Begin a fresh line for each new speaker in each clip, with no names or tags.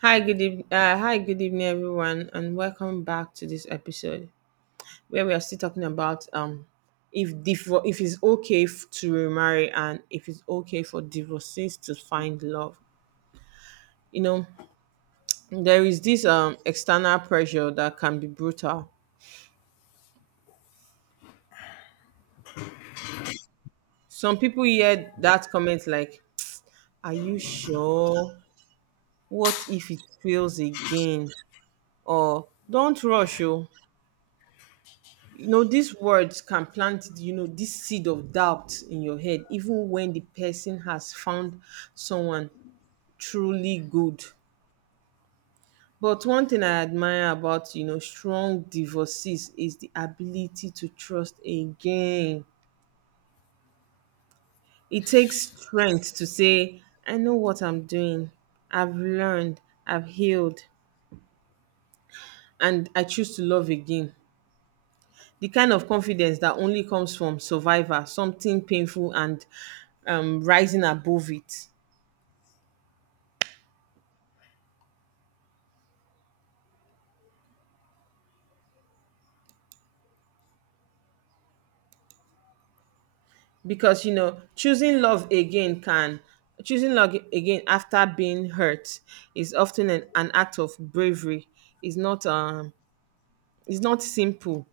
Hi, good evening. Hi, good evening, everyone, and welcome back to this episode where we are still talking about if it's to remarry and if it's okay for divorcees to find love. You know, there is this external pressure that can be brutal. Some people hear that comment like, "Are you sure? What if it fails again?" or "Don't rush, oh." You know, these words can plant, this seed of doubt in your head even when the person has found someone truly good. But one thing I admire about, strong divorcees is the ability to trust again. It takes strength to say, "I know what I'm doing. I've learned, I've healed, and I choose to love again." The kind of confidence that only comes from survivor, something painful and rising above it. Because you know, choosing love again can Choosing love again after being hurt is often an act of bravery. It's not um it's not simple.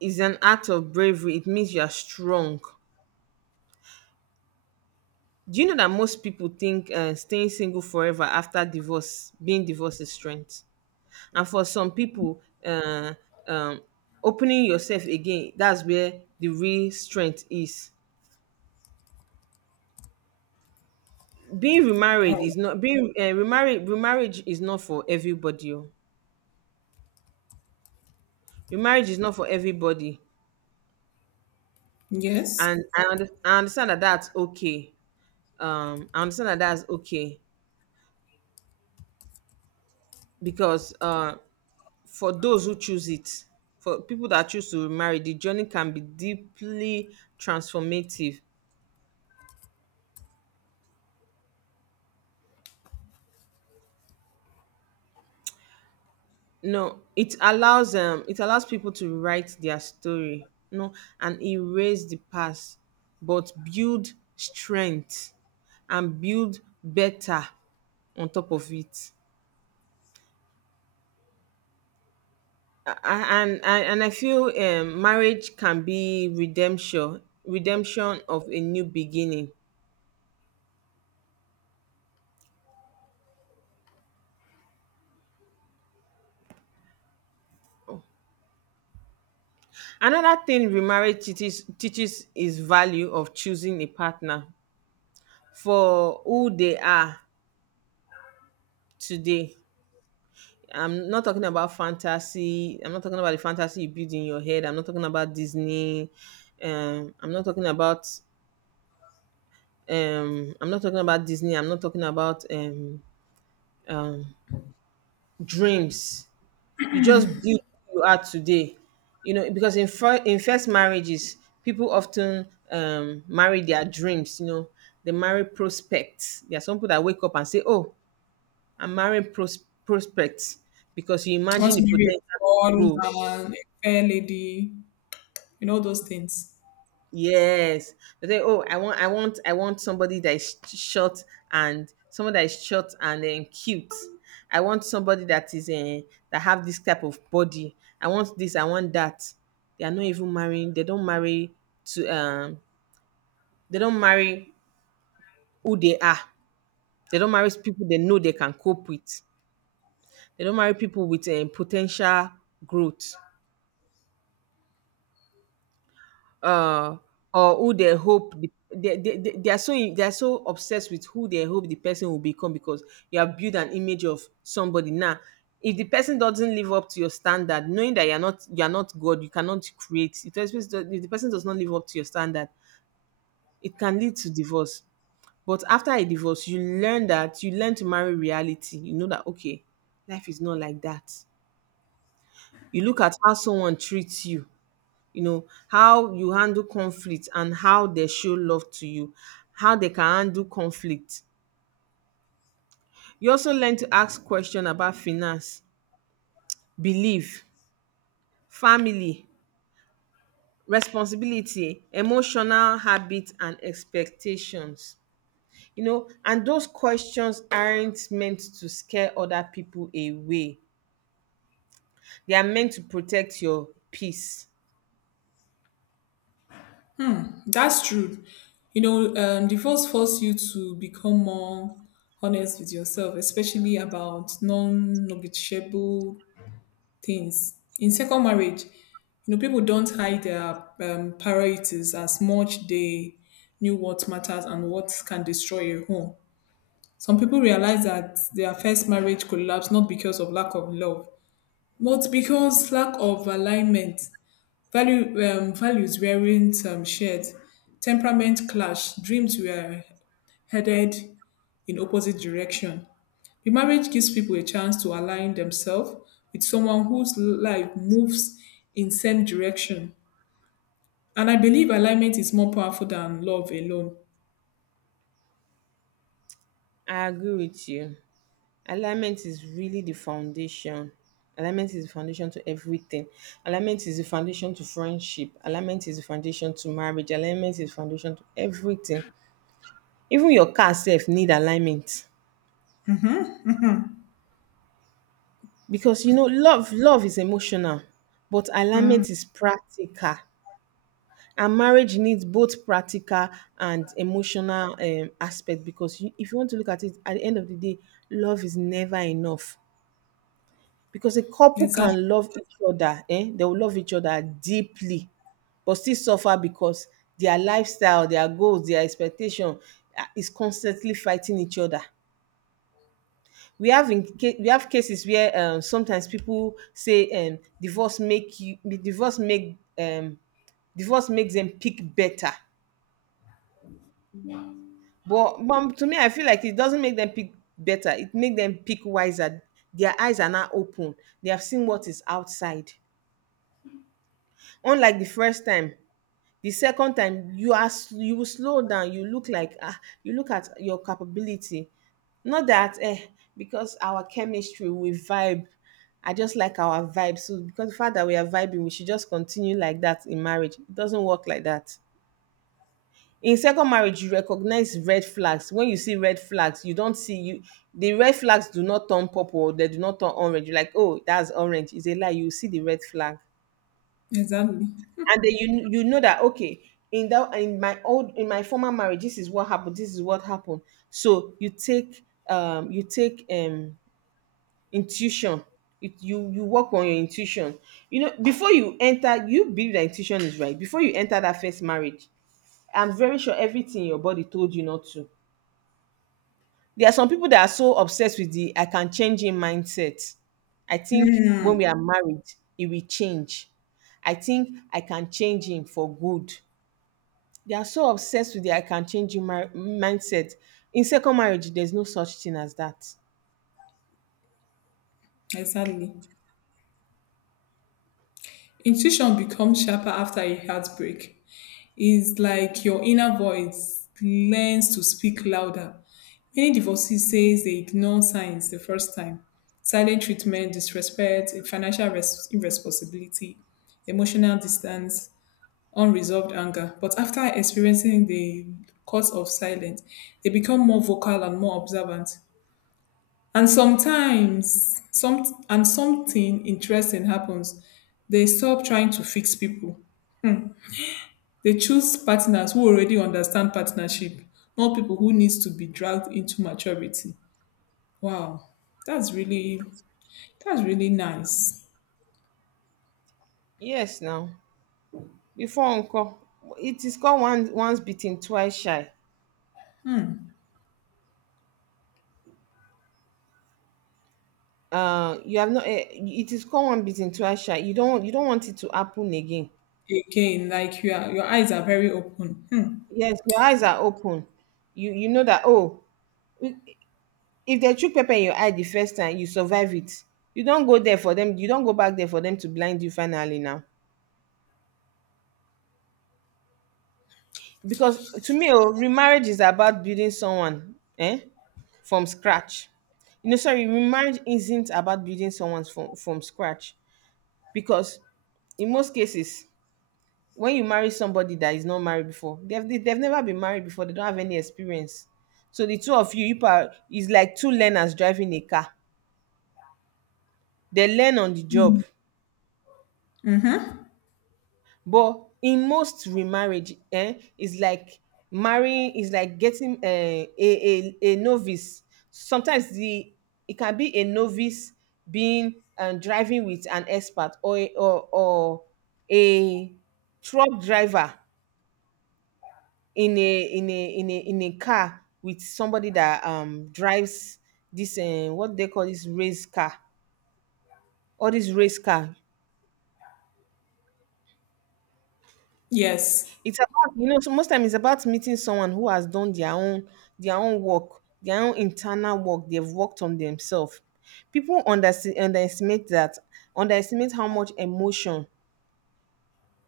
It's an act of bravery. It means you are strong. Do you know that most people think, staying single forever after divorce, being divorced, is strength? And for some people, um opening yourself again, that's where the real strength is. Being remarried
Oh,
is not being remarried remarriage is not for everybody, oh. Remarriage is not for everybody,
yes.
and I understand that that's okay. I understand that that's okay, because for those who choose it, for people that choose to remarry, the journey can be deeply transformative. No, it allows, people to write their story. No, and erase the past, but build strength and build better on top of it. And I feel, marriage can be redemption, redemption of a new beginning. Another thing remarriage teaches is value of choosing a partner for who they are today. I'm not talking about fantasy. I'm not talking about the fantasy you build in your head. I'm not talking about Disney. Um, I'm not talking about. I'm not talking about Disney. I'm not talking about, um, dreams. You just build who you are today. You know, because in first marriages, people often, marry their dreams. You know, they marry prospects. There are some people that wake up and say, "Oh, I'm marrying prospects," because you
I want
imagine
to
the
marry a
potential to grow.
tall man, a fair lady, those things.
Yes. They say, oh, I want somebody that is short and someone that is short and then cute. I want somebody that is, that have this type of body. I want this. I want that. They are not even marrying. They don't marry to. They don't marry who they are. They don't marry people they know they can cope with. They don't marry people with a potential growth. Uh, or who they hope the, they are so They are so obsessed with who they hope the person will become, because you have built an image of somebody. Now if the person doesn't live up to your standard, knowing that you're not, god, you cannot create. If the person does not live up to your standard, it can lead to divorce. But after a divorce, you learn that, you learn to marry reality. You know that, okay, life is not like that. You look at how someone treats you. You know how you handle conflict and how they show love to you, how they can handle conflict. You also learn to ask questions about finance, belief, family, responsibility, emotional habits, and expectations. You know, and those questions aren't meant to scare other people away, they are meant to protect your peace.
That's true. Divorce force you to become more honest with yourself, especially about non negotiable things. In second marriage, people don't hide their priorities as much they knew what matters and what can destroy a home. Some people realize that their first marriage collapsed not because of lack of love, but because lack of alignment, value, values weren't shared, temperament clashed, dreams were headed in opposite direction. The marriage gives people a chance to align themselves with someone whose life moves in same direction. And I believe alignment is more powerful than love alone.
I agree with you. Alignment is really the foundation. Alignment is the foundation to everything. Alignment is the foundation to friendship. Alignment is the foundation to marriage. Alignment is foundation to everything. Even your car self need alignment. Because you know, love is emotional, but alignment is practical. And marriage needs both practical and emotional, aspect, because if you want to look at it, at the end of the day, love is never enough. Because a couple
Exactly.
can love each other, eh, they will love each other deeply, but still suffer because their lifestyle, their goals, their expectation, ah, is constantly fighting each other. We have cases where, sometimes people say, divorce make you divorce make divorce makes them pick better. But mom, to me I feel like it doesn't make them pick better, it make them pick wiser. Their eyes are now open, they have seen what is outside. Unlike the first time, the second time you you will slow down. You look like, ah, you look at your capability, not that, eh, because our chemistry, we vibe, I just like our vibe, so because the fact that we are vibing we should just continue like that in marriage. It doesn't work like that. In second marriage, you recognize red flags. When you see red flags, you don't see you the red flags do not turn purple, they do not turn orange. You're like, oh, that's orange, it's a lie. You see the red flag,
Exactly.
and then you know that, okay, in that in my old in my former marriage, this is what happened, this is what happened. So you take, intuition. You work on your intuition. You know, before you enter, you believe that intuition is right before you enter that first marriage. I'm very sure everything your body told you not to. There are some people that are so obsessed with the "I can change" in mindset. I think when we are married, it will change. I think I can change him for good. They are so obsessed with the "I can change you mindset." In second marriage, there's no such thing as that.
Exactly. Intuition becomes sharper after a heartbreak. It's like your inner voice learns to speak louder. Many divorcees say they ignore signs the first time. Silent treatment, disrespect, irresponsibility, emotional distance, unresolved anger. But after experiencing the cause of silence, they become more vocal and more observant. And sometimes, something interesting happens. They stop trying to fix people. They choose partners who already understand partnership, not people who needs to be dragged into maturity. Wow, that's really that's really nice.
Yes, now. Before uncle, it is called one once beaten, twice shy. You have not. Eh, It is called one beaten, twice shy. You don't want it to happen again.
Again, like you are, your eyes are very open. Hmm.
Yes, your eyes are open. You know that. Oh, if they chook pepper in your eye the first time, you survive it. You don't go there for them. You don't go back there for them to blind you finally now. Because to me, oh, remarriage is about building someone, eh, from scratch. You know, sorry, marriage isn't about building someone from scratch, because in most cases, when you marry somebody that is not married before, they have never been married before. They don't have any experience. So the two of you, you are is like two learners driving a car. They learn on the job.
Mm-hmm.
But in most remarriage, eh, is like marrying is like getting, um, a novice. Sometimes the It can be a novice being, driving with an expert, or a or or a truck driver, in a car with somebody that, drives this, um, what they call this race car, all this race car.
Yes,
It's about, you know, so most time it's about meeting someone who has done their own work, their own internal work. They've worked on themselves. People underestimate how much emotion,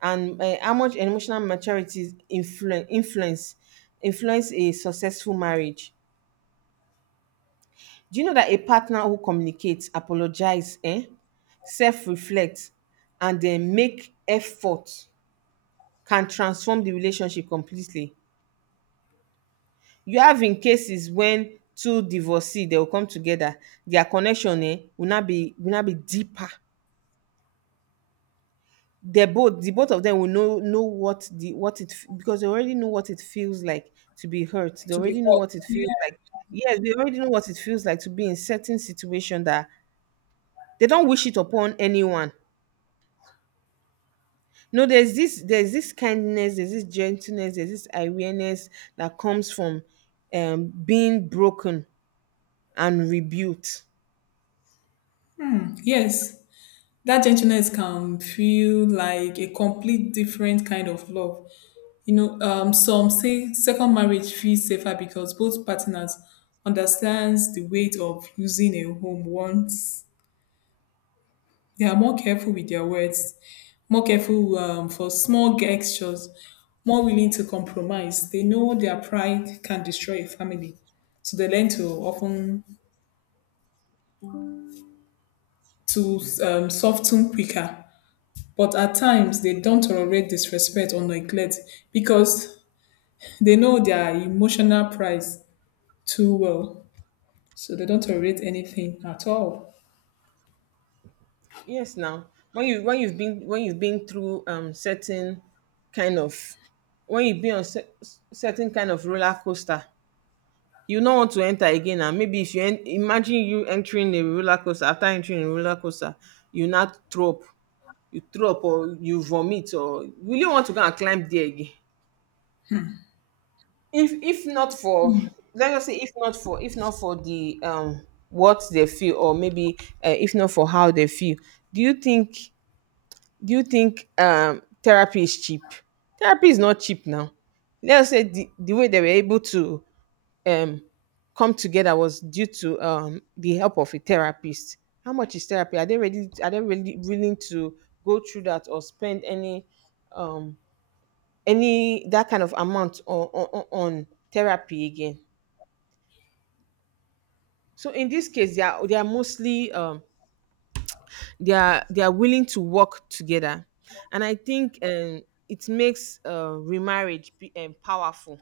and, how much emotional maturity influence a successful marriage. Do you know that a partner who communicates, apologizes, eh, self reflects, and then make effort can transform the relationship completely. You have in cases when two divorcee, they will come together, their connection, eh, will not be, will not be deeper. The both of them will know what the what it f- because they already know what it feels like to be hurt. They
to be
already know
hot.
what it
Yeah.
feels like. Yes, they already know what it feels like to be in certain situation that they don't wish it upon anyone. No, there's this, there's this kindness, there's this gentleness, there's this awareness that comes from, being broken and rebuilt.
Yes, that gentleness can feel like a complete different kind of love. Some say second marriage feels safer because both partners understands the weight of losing a home once they are more careful with their words, more careful for small gestures, more willing to compromise. They know their pride can destroy a family, so they learn to often to soften quicker. But at times, they don't tolerate disrespect or neglect because they know their emotional price too well, so they don't tolerate anything at all.
Yes, now, when you when you've been through, certain kind of, when you've been on cer- certain kind of roller coaster, you don't want to enter again. And maybe if you imagine you entering a roller coaster after entering a roller coaster, you not throw up, you throw up or you vomit, or will you want to go and climb there again? If not for Let's just say, if not for, the, um, what they feel, or maybe, if not for how they feel, do you think do you think, um, therapy is cheap? Therapy is not cheap now. Let's say the way they were able to um come together was due to the help of a therapist. How much is therapy? Are they ready? Are they really willing to go through that or spend um any that kind of amount on on therapy again? So in this case, they are mostly they are willing to work together, and I think it makes, remarriage be, powerful.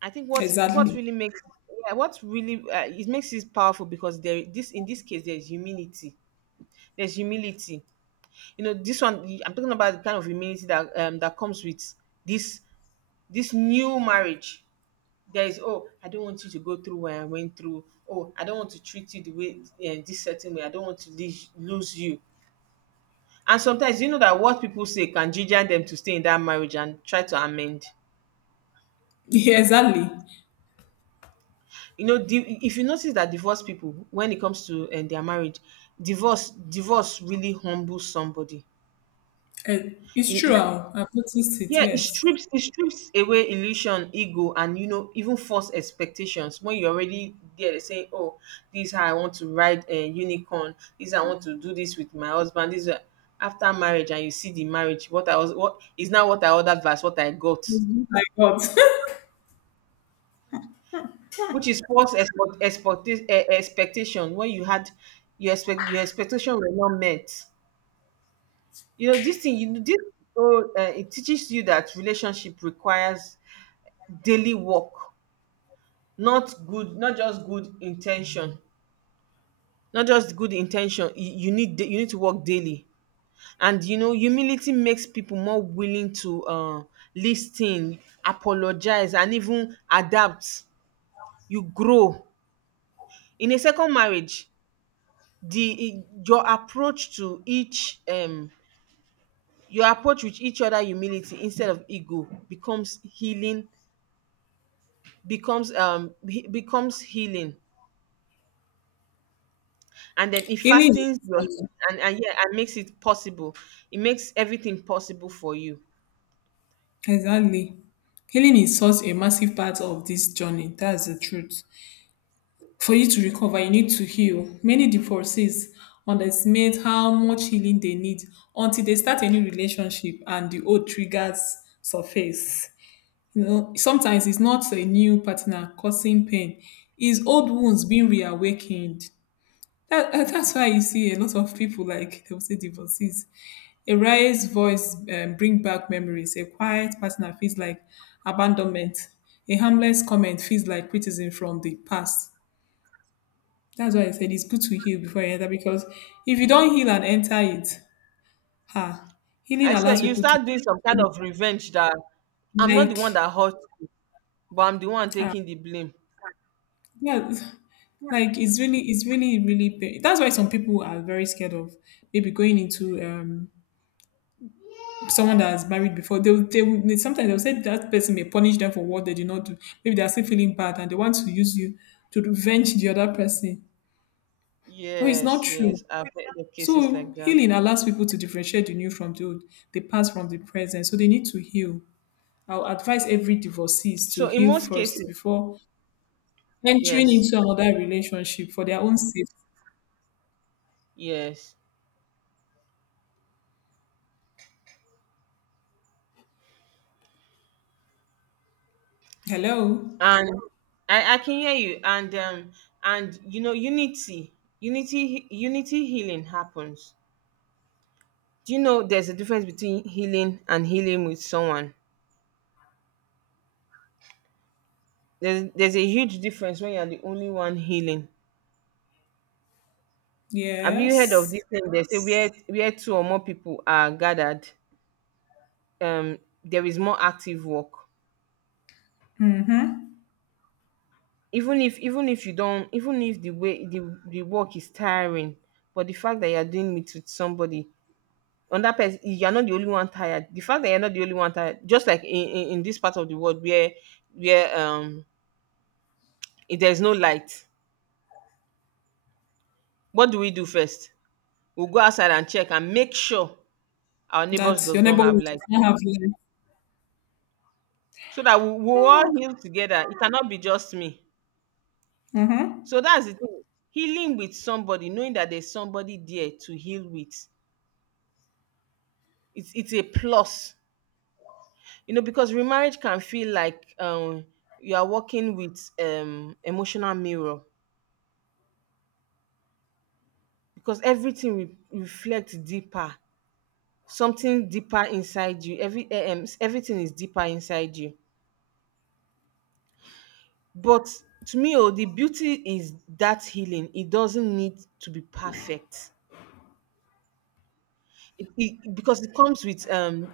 I think what
Exactly.
really makes, yeah, what really it makes it powerful, because there this in this case there's humility. There's humility, you know this one. I'm talking about the kind of humility that that comes with this this new marriage. There is, oh, I don't want you to go through what I went through. Oh, I don't want to treat you the way, this certain way. I don't want to lose you. And sometimes you know that what people say can ginger them to stay in that marriage and try to amend.
Yeah, exactly.
You know, if you notice that divorced people, when it comes to their marriage, divorce really humbles somebody.
Uh, it's
It-
true.
it-
I've noticed it.
yeah, it
Yes.
strips away illusion, ego, and you know even false expectations. When you're already there, they saying, "Oh, this is how I want to ride a unicorn. This is how I want to do this with my husband. This is how-" after marriage, and you see the marriage. What I was what is now what I ordered versus what I got,
It's good I got.
which is false expectation. When you had your expectation were not met, you know this thing you this So, it teaches you that relationship requires daily work, not good not just good intention. Not just good intention, you need, you need to work daily. And you know humility makes people more willing to listen, apologize, and even adapt. You grow in a second marriage. Your approach to each your approach with each other, humility instead of ego, becomes healing. Becomes becomes healing. And then it
Healing is
fastens your,
um,
and yeah, and makes it possible. It makes everything possible for you.
exactly. Healing is such a massive part of this journey. That's the truth. For you to recover, you need to heal. Many divorcees underestimate how much healing they need until they start a new relationship and the old triggers surface. You know, sometimes it's not a new partner causing pain, it's old wounds being reawakened. That, that's why you see a lot of people like they will say divorcees. A raised voice bring back memories. A quiet partner feels like abandonment. A harmless comment feels like criticism from the past. That's why I said it's good to heal before you enter because if you don't heal and enter it, ah, healing
I said
allows
you
people to
start doing some kind of revenge that, I'm not the one
like
that hurt you, but I'm the one
ah,
taking the blame.
yeah, like it's really really. That's why some people are very scared of maybe going into someone that has married before, sometimes they'll say that person may punish them for what they did not do. Maybe they are still feeling bad and they want to use you to revenge the other person. But it's not
Yes,
true.
yes, I've heard of cases
So
like that.
healing allows people to differentiate the new from the old, the past from the present. So they need to heal. I'll advise every divorcee to
So in
heal
most
first
cases,
before entering
yes,
into another relationship for their own safety.
yes.
Hello.
And I can hear you, and you know unity, unity healing happens. Do you know there's a difference between healing and healing with someone? There's a huge difference when you're the only one healing. Have you heard of
Yes.
this thing they say, where two or more people are gathered, there is more active work. Even if, even if you don't, even if the way the work is tiring, but the fact that you're doing it with somebody, another person, you're not the only one tired. The fact that you're not the only one tired, just like in this part of the world where, where if there's no light, what do we do first? We'll go outside and check and make sure our neighbors
That
does
your
not have
neighborhood
light,
does not have life.
so that we, we'll all
Ah,
heal together. It cannot be just me.
mm-hmm.
So that's the thing. Healing with somebody, knowing that there's somebody there to heal with, it's a plus. You know, because remarriage can feel like, you are working with emotional mirror, because everything reflects deeper, something deeper inside you. Every everything is deeper inside you. But to me, oh, the beauty is that healing, it doesn't need to be perfect. Because it comes with, um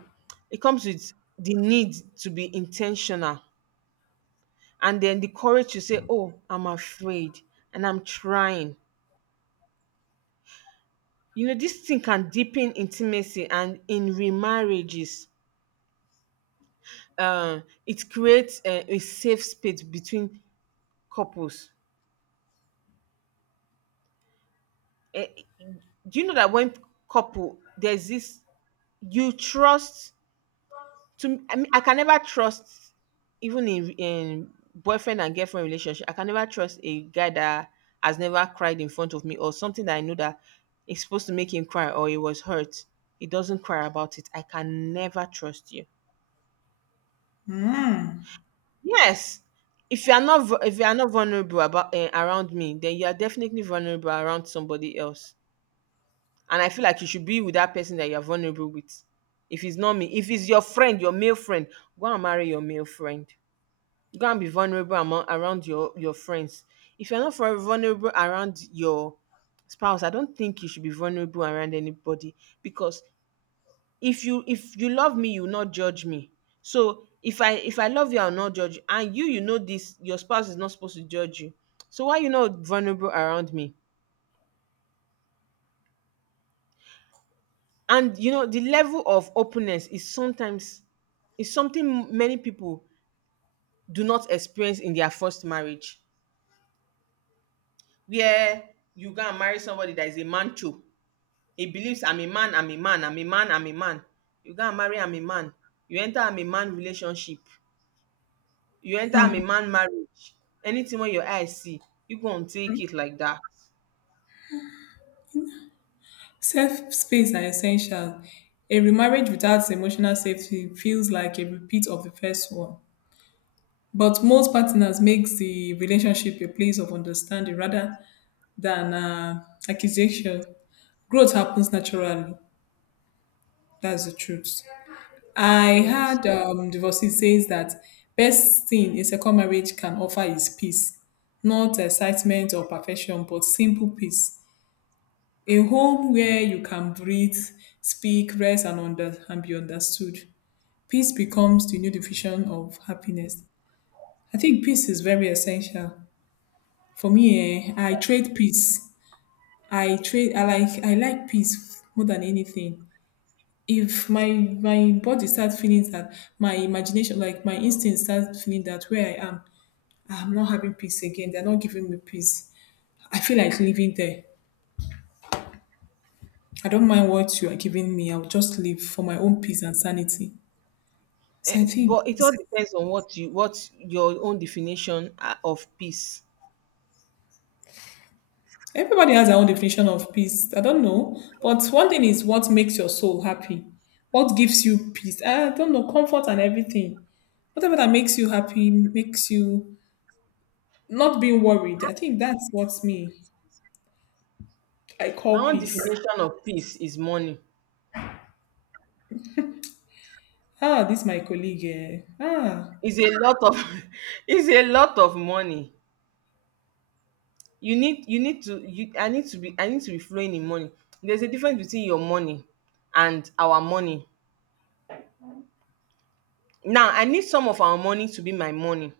it comes with the need to be intentional, and then the courage to say, oh, I'm afraid, and I'm trying. You know, this thing can deepen intimacy and in remarriages. It creates a safe space between couples. Eh, do you know that when couple there's this, you trust to, I mean, I can never trust, even in boyfriend and girlfriend relationship, I can never trust a guy that has never cried in front of me, or something that I know that is supposed to make him cry or he was hurt, he doesn't cry about it. I can never trust you.
Mm.
Yes. If you are not vu if you are not vulnerable about, eh, around me, then you are definitely vulnerable around somebody else. And I feel like you should be with that person that you are vulnerable with. If it's not me, if it's your friend, your male friend, go and marry your male friend. Go and be vulnerable among, around your friends. If you're not vulnerable around your spouse, I don't think you should be vulnerable around anybody, because if you, if you love me, you will not judge me. So if I, if I love you, I'll not judge you. And you, you know this, your spouse is not supposed to judge you. So why you not vulnerable around me? And you know, the level of openness is sometimes is something many people do not experience in their first marriage, where you go and marry somebody that is a mancho. He believes, I'm a man, I'm a man, I'm a man, I'm a man. You go and marry, I'm a man. You enter, I'm a man relationship. You enter, I'm a man marriage. Anything when your eyes see, you gonna take it like that.
Safe space are essential. A remarriage without emotional safety feels like a repeat of the first one. But most partners makes the relationship a place of understanding rather than accusation. Growth happens naturally. That's the truth. I
Yes.
had divorcee says that best thing a second marriage can offer is peace, not excitement or perfection, but simple peace. A home where you can breathe, speak, rest, and be understood. Peace becomes the new definition of happiness. I think peace is very essential. For me, eh, I trade peace. I trade. I like. I like peace more than anything. If my body starts feeling that, my imagination, like my instinct, starts feeling that where I am, I'm not having peace again. They're not giving me peace. I feel like living there. I don't mind what you are giving me. I'll just live for my own peace and sanity.
Eh,
So I think
but it all
it's-
depends on what you, what your own definition, of peace.
everybody has their own definition of peace. I don't know. But one thing is what makes your soul happy. What gives you peace? I don't know, comfort and everything. Whatever that makes you happy, makes you not being worried. I think that's what me I
My
call
own
peace.
definition of peace is money.
Ah, this my colleague. Eh. Ah,
It's a lot of it's a lot of money. You need, you need to you I need to be, I need to be flowing in money. There's a difference between your money and our money. Now I need some of our money to be my money.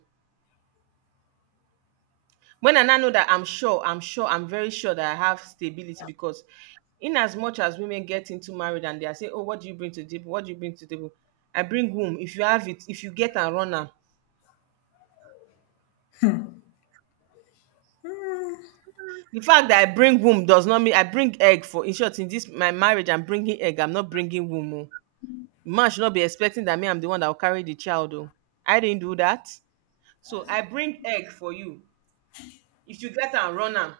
When I now know that I'm sure, I'm very sure that I have stability, because in as much as women get into marriage and they are saying, oh, what do you bring to the table, what do you bring to the table, I bring womb. If you have it, if you get and run am. The fact that I bring womb does not mean I bring egg for, in short, in this my marriage, I'm bringing egg, I'm not bringing womb o. Man should not be expecting that me, I'm the one that will carry the child. Oh, I didn't do that. So I bring egg for you, if you get and run am.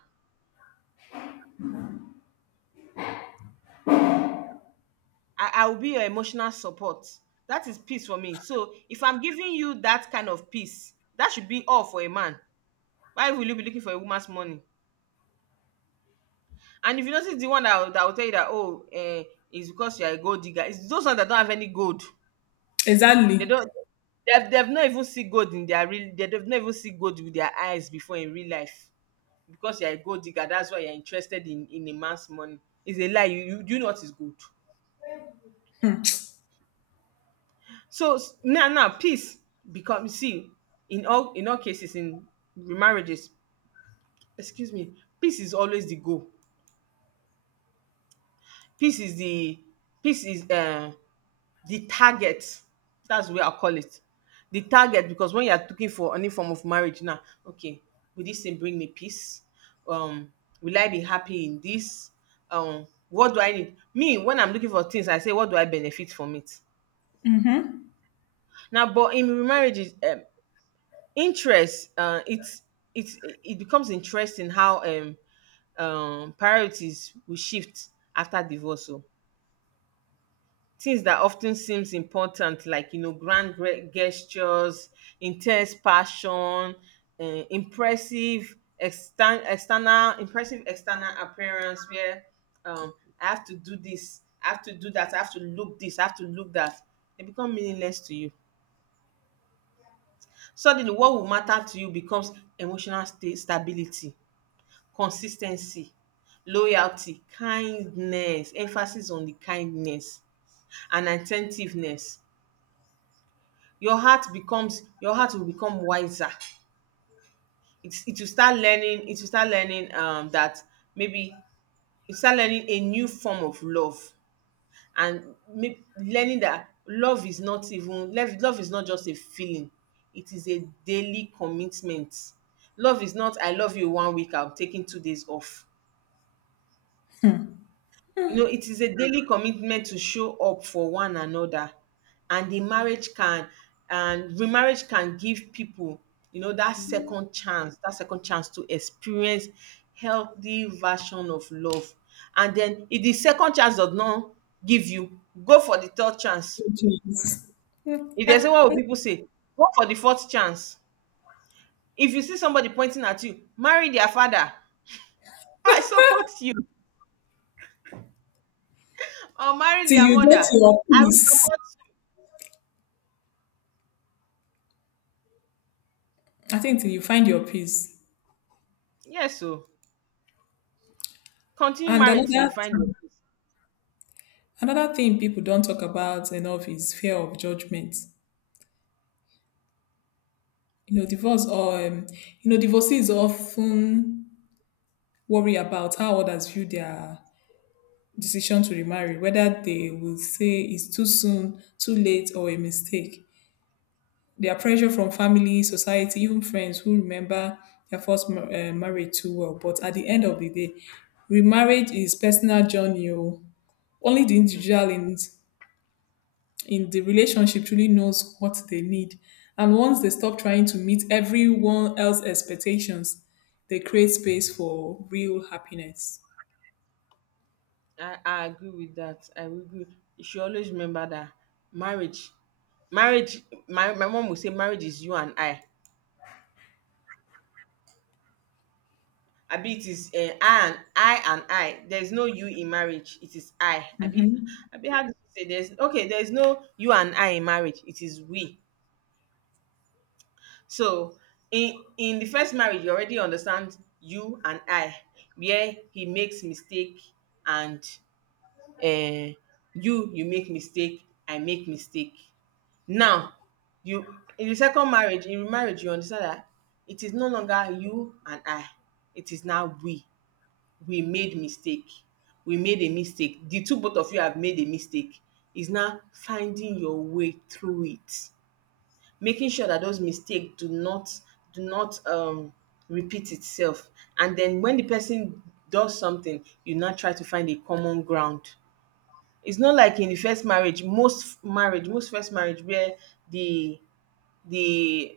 I will be your emotional support. That is peace for me. So if I'm giving you that kind of peace, that should be all for a man. Why will you be looking for a woman's money? And if you notice the one that, that will tell you that, oh, it's because you're a gold digger, it's those ones that don't have any gold.
exactly.
They don't. They've not even seen gold in their real. They've not even seen gold with their eyes before in real life. Because you're a gold digger, that's why you're interested in a man's money. It's a lie. You do, you know what is good. So now, now peace becomes, see, in all, in all cases in remarriages, excuse me, peace is always the goal. Peace is the, peace is, the target. That's the way I call it. The target, because when you are looking for any form of marriage now, okay, will this thing bring me peace? Um, will I be happy in this? What do I need? Me, when I'm looking for things, I say, what do I benefit from it? Now, but in remarriages, interest, uh, it's it becomes interesting how, um, priorities will shift after divorce. So things that often seems important, like you know, grand gestures, intense passion, impressive external, impressive external appearance, where um I have to do this, I have to do that, I have to look this, I have to look that, they become meaningless to you. Suddenly what will matter to you becomes emotional stability, consis ten cy loyalty, kindness, emphasis on the kindness, and at ten tiveness Your heart will become wiser. It will start learning, it will start learning that, maybe you start learning a new form of love, and may learning that love is not even love, love is not just a feeling, it is a daily commitment. Love is not, I love you 1 week, I'm taking 2 days off. You know, it is a daily commitment to show up for one another. And the marriage can, and remarriage can give people, you know, that second chance to experience healthy version of love. And then if the second chance does not give you, go for the third chance.
Jeez,
If there's a, what
till
will people say, go for the fourth chance. If you see somebody pointing at you, marry their father. I support you. Or marry their
you
mother.
get your
I will
peace.
support
I think till you find your peace.
you. Yes, so. Continue
And
married till you find your peace.
another thing people don't talk about enough is fear of judgment. Divorce or divorcees often worry about how others view their decision to remarry, whether they will say it's too soon, too late, or a mistake. Their pressure from family, society, even friends who remember their marriage too well. But at the end of the day, remarriage is personal journey. Oh. Only the
Hmm,
individual in the relationship truly knows what they need. And once they stop trying to meet everyone else's expectations, they create space for real happiness.
I agree with that. I will agree. You should always remember that marriage, marriage. My mom will say marriage is you and I. Abi it is I and I. There is no you in marriage. It is I. Abi, Abi how do you say there's okay? There is no you and I in marriage. It is we. So in the first marriage, you already understand you and I, where he makes mistake, and um you, you make mistake, I make mistake. Now, you in the second marriage, in remarriage, you understand that it is no longer you and I, it is now we. We made mistake, we made a mistake. The two, both of you have made a mistake. Is now finding your way through it, making sure that those mistakes do not, do not repeat itself. And then when the person does something, you now try to find a common ground. It's not like in the first marriage, most first marriage where the the,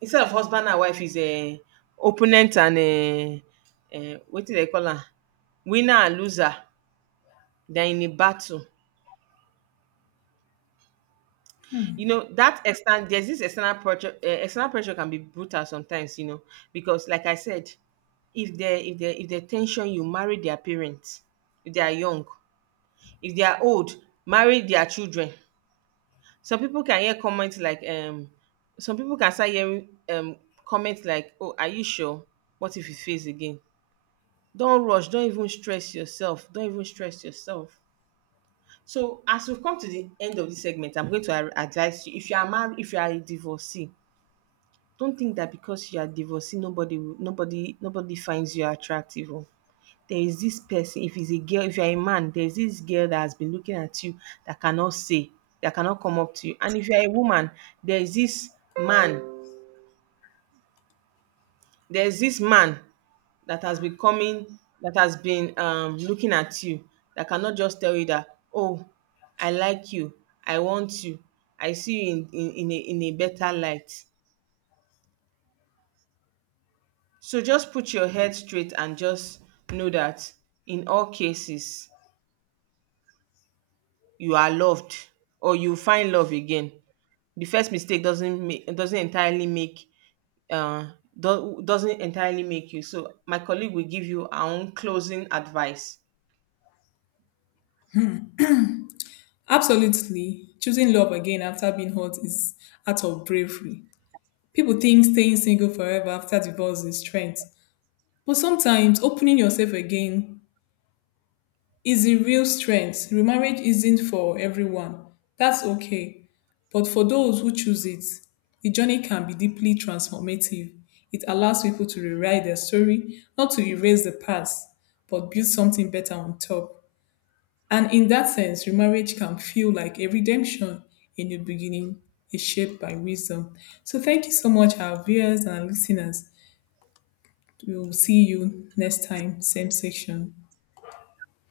instead of husband and wife, is a opponent and a, what do they call am? Winner and loser. They're in a battle. You know, that extern there's this external pressure, external pressure can be brutal sometimes, you know, because like I said, if they, if they, if they tension, you marry their parents, if they are young. If they are old, marry their children. Some people can hear comments like, some people can start hearing comments like, oh, are you sure? What if you fails again? Don't rush, don't even stress yourself, don't even stress yourself. So as we've come to the end of this segment, I'm going to advise you, if you are married, if you are a divorcee, don't think that because you are divorcee nobody nobody finds you attractive. There is this person, if it's a girl, if you're a man, there's this girl that has been looking at you, that cannot say, that cannot come up to you. And if you're a woman, there's this man there's this man that has been coming, that has been looking at you, that cannot just tell you that, oh, I like you, I want you, I see you in in a better light. So just put your head straight, and just know that in all cases you are loved, or you find love again. The first mistake doesn't make, doesn't entirely make, uh doesn't entirely make you. So my colleague will give you our own closing advice.
Absolutely, choosing love again after being hurt is act of bravery. People think staying single forever after divorce is strength, but sometimes opening yourself again is the real strength. Remarriage isn't for everyone. That's okay. But for those who choose it, the journey can be deeply transformative. It allows people to rewrite their story, not to erase the past, but build something better on top. And in that sense, remarriage can feel like a redemption, a new beginning, a shape by wisdom. So thank you so much, our viewers and listeners. We will see you next time, same section.